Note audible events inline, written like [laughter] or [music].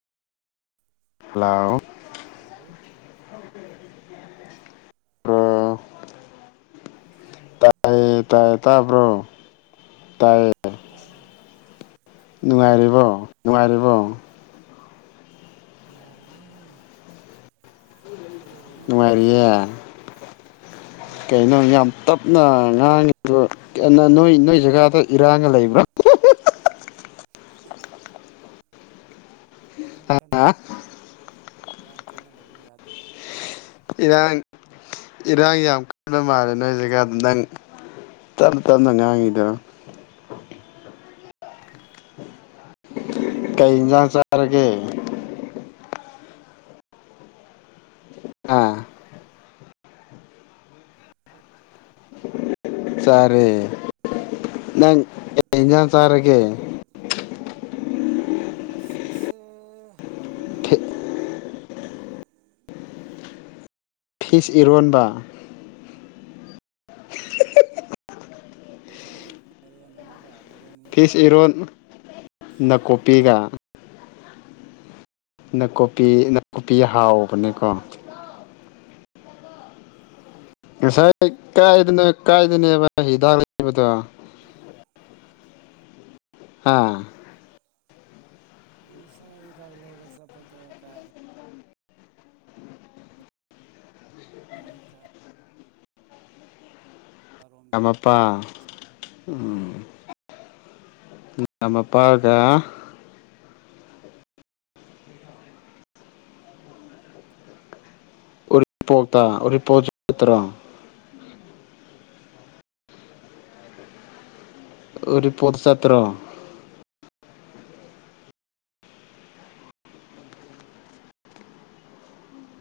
hello hello hello bro ꯇꯥꯏꯌꯦ ꯇꯥꯏꯌꯦ ꯇꯥꯕ꯭ꯔꯣ ꯇꯥꯏꯌꯦ ꯇꯥꯏꯌꯦ ꯅꯨꯡꯉꯥꯏꯔꯤꯕꯣ ꯅꯨꯡꯉꯥꯏꯔꯤꯕꯣ ꯅꯨꯉꯥꯏꯔꯤꯌꯦ ꯅꯨꯡꯉꯥꯏꯔꯤꯌꯦ ꯍꯣꯏ ꯀꯩꯅꯣ ꯌꯥꯝ ꯇꯞ ꯅꯥ ꯉꯥꯡꯉꯤꯗꯣ ꯅꯣꯏ ꯅꯣꯏ ꯖꯥꯒꯥꯗ ꯏꯔꯥꯡꯒꯥ ꯂꯩꯕ꯭ꯔꯥ ꯏꯔꯥꯡ ꯀꯟꯅꯥ ꯂꯩ ꯏꯔꯥꯡ ꯀꯟꯅꯥ ꯂꯩꯌꯦ ꯌꯥꯗꯦ ꯏꯔꯥꯡ ꯏꯔꯥꯡ ꯌꯥꯝ ꯀꯟꯕꯥ ꯃꯥꯜꯂꯦ ꯅꯣꯏ ꯖꯥꯒꯥꯗꯣ ꯅꯪ ꯇꯞꯅꯥ ꯇꯞꯅꯥ ꯉꯥꯡꯉꯤꯗꯣ ꯀꯩ ꯏꯟꯖꯥꯡ ꯆꯥꯔꯒꯦ ꯑꯥ [unintelligible] ꯆꯥꯔꯦ ꯅꯪ ꯀꯩ ꯌꯦꯟꯖꯥꯡ ꯆꯥꯔꯒꯦ ꯉꯁꯤꯁꯦ ꯀꯩꯅꯣ ꯐꯤꯁ ꯏꯔꯣꯟꯕꯥ ꯅꯪ ꯉꯥꯁꯥꯏ ꯑꯩꯅꯥ ꯃꯥꯏꯔꯦꯟ ꯑꯃꯥꯒꯥ ꯐꯤꯁ ꯏꯔꯣꯟ ꯅꯥꯀꯨꯞꯄꯤꯒ ꯅꯥꯀꯨꯞꯄꯤ ꯅꯥꯀꯨꯞꯄꯤ ꯍꯥꯎꯕꯅꯦꯀꯣ ꯉꯁꯥꯏ ꯀꯥꯏꯗꯅꯣ ꯀꯥꯏꯗꯅꯦꯕ ꯍꯤꯗꯥꯛ ꯂꯩꯕꯗꯣ [unintelligible] ꯍꯥ ꯑꯁ ꯉꯁꯥꯢ ꯍꯤꯗꯥꯛ ꯂꯩꯕ ꯆꯠꯕꯗꯣ ꯀꯥꯢꯗꯅꯣ ꯀ ꯀꯥꯏ [unintelligible] ꯔꯣꯝꯗꯅꯤ ꯀꯃꯅ [unintelligible] ꯄꯥ ꯎꯝ ꯃꯄꯥꯒ ꯎꯔꯤꯄꯣꯛꯇ ꯎꯔꯤꯄꯣꯠ [unintelligible] ꯇ꯭ꯔꯣ ꯎꯔꯤꯄꯣꯛ ꯆꯠꯇꯔꯣ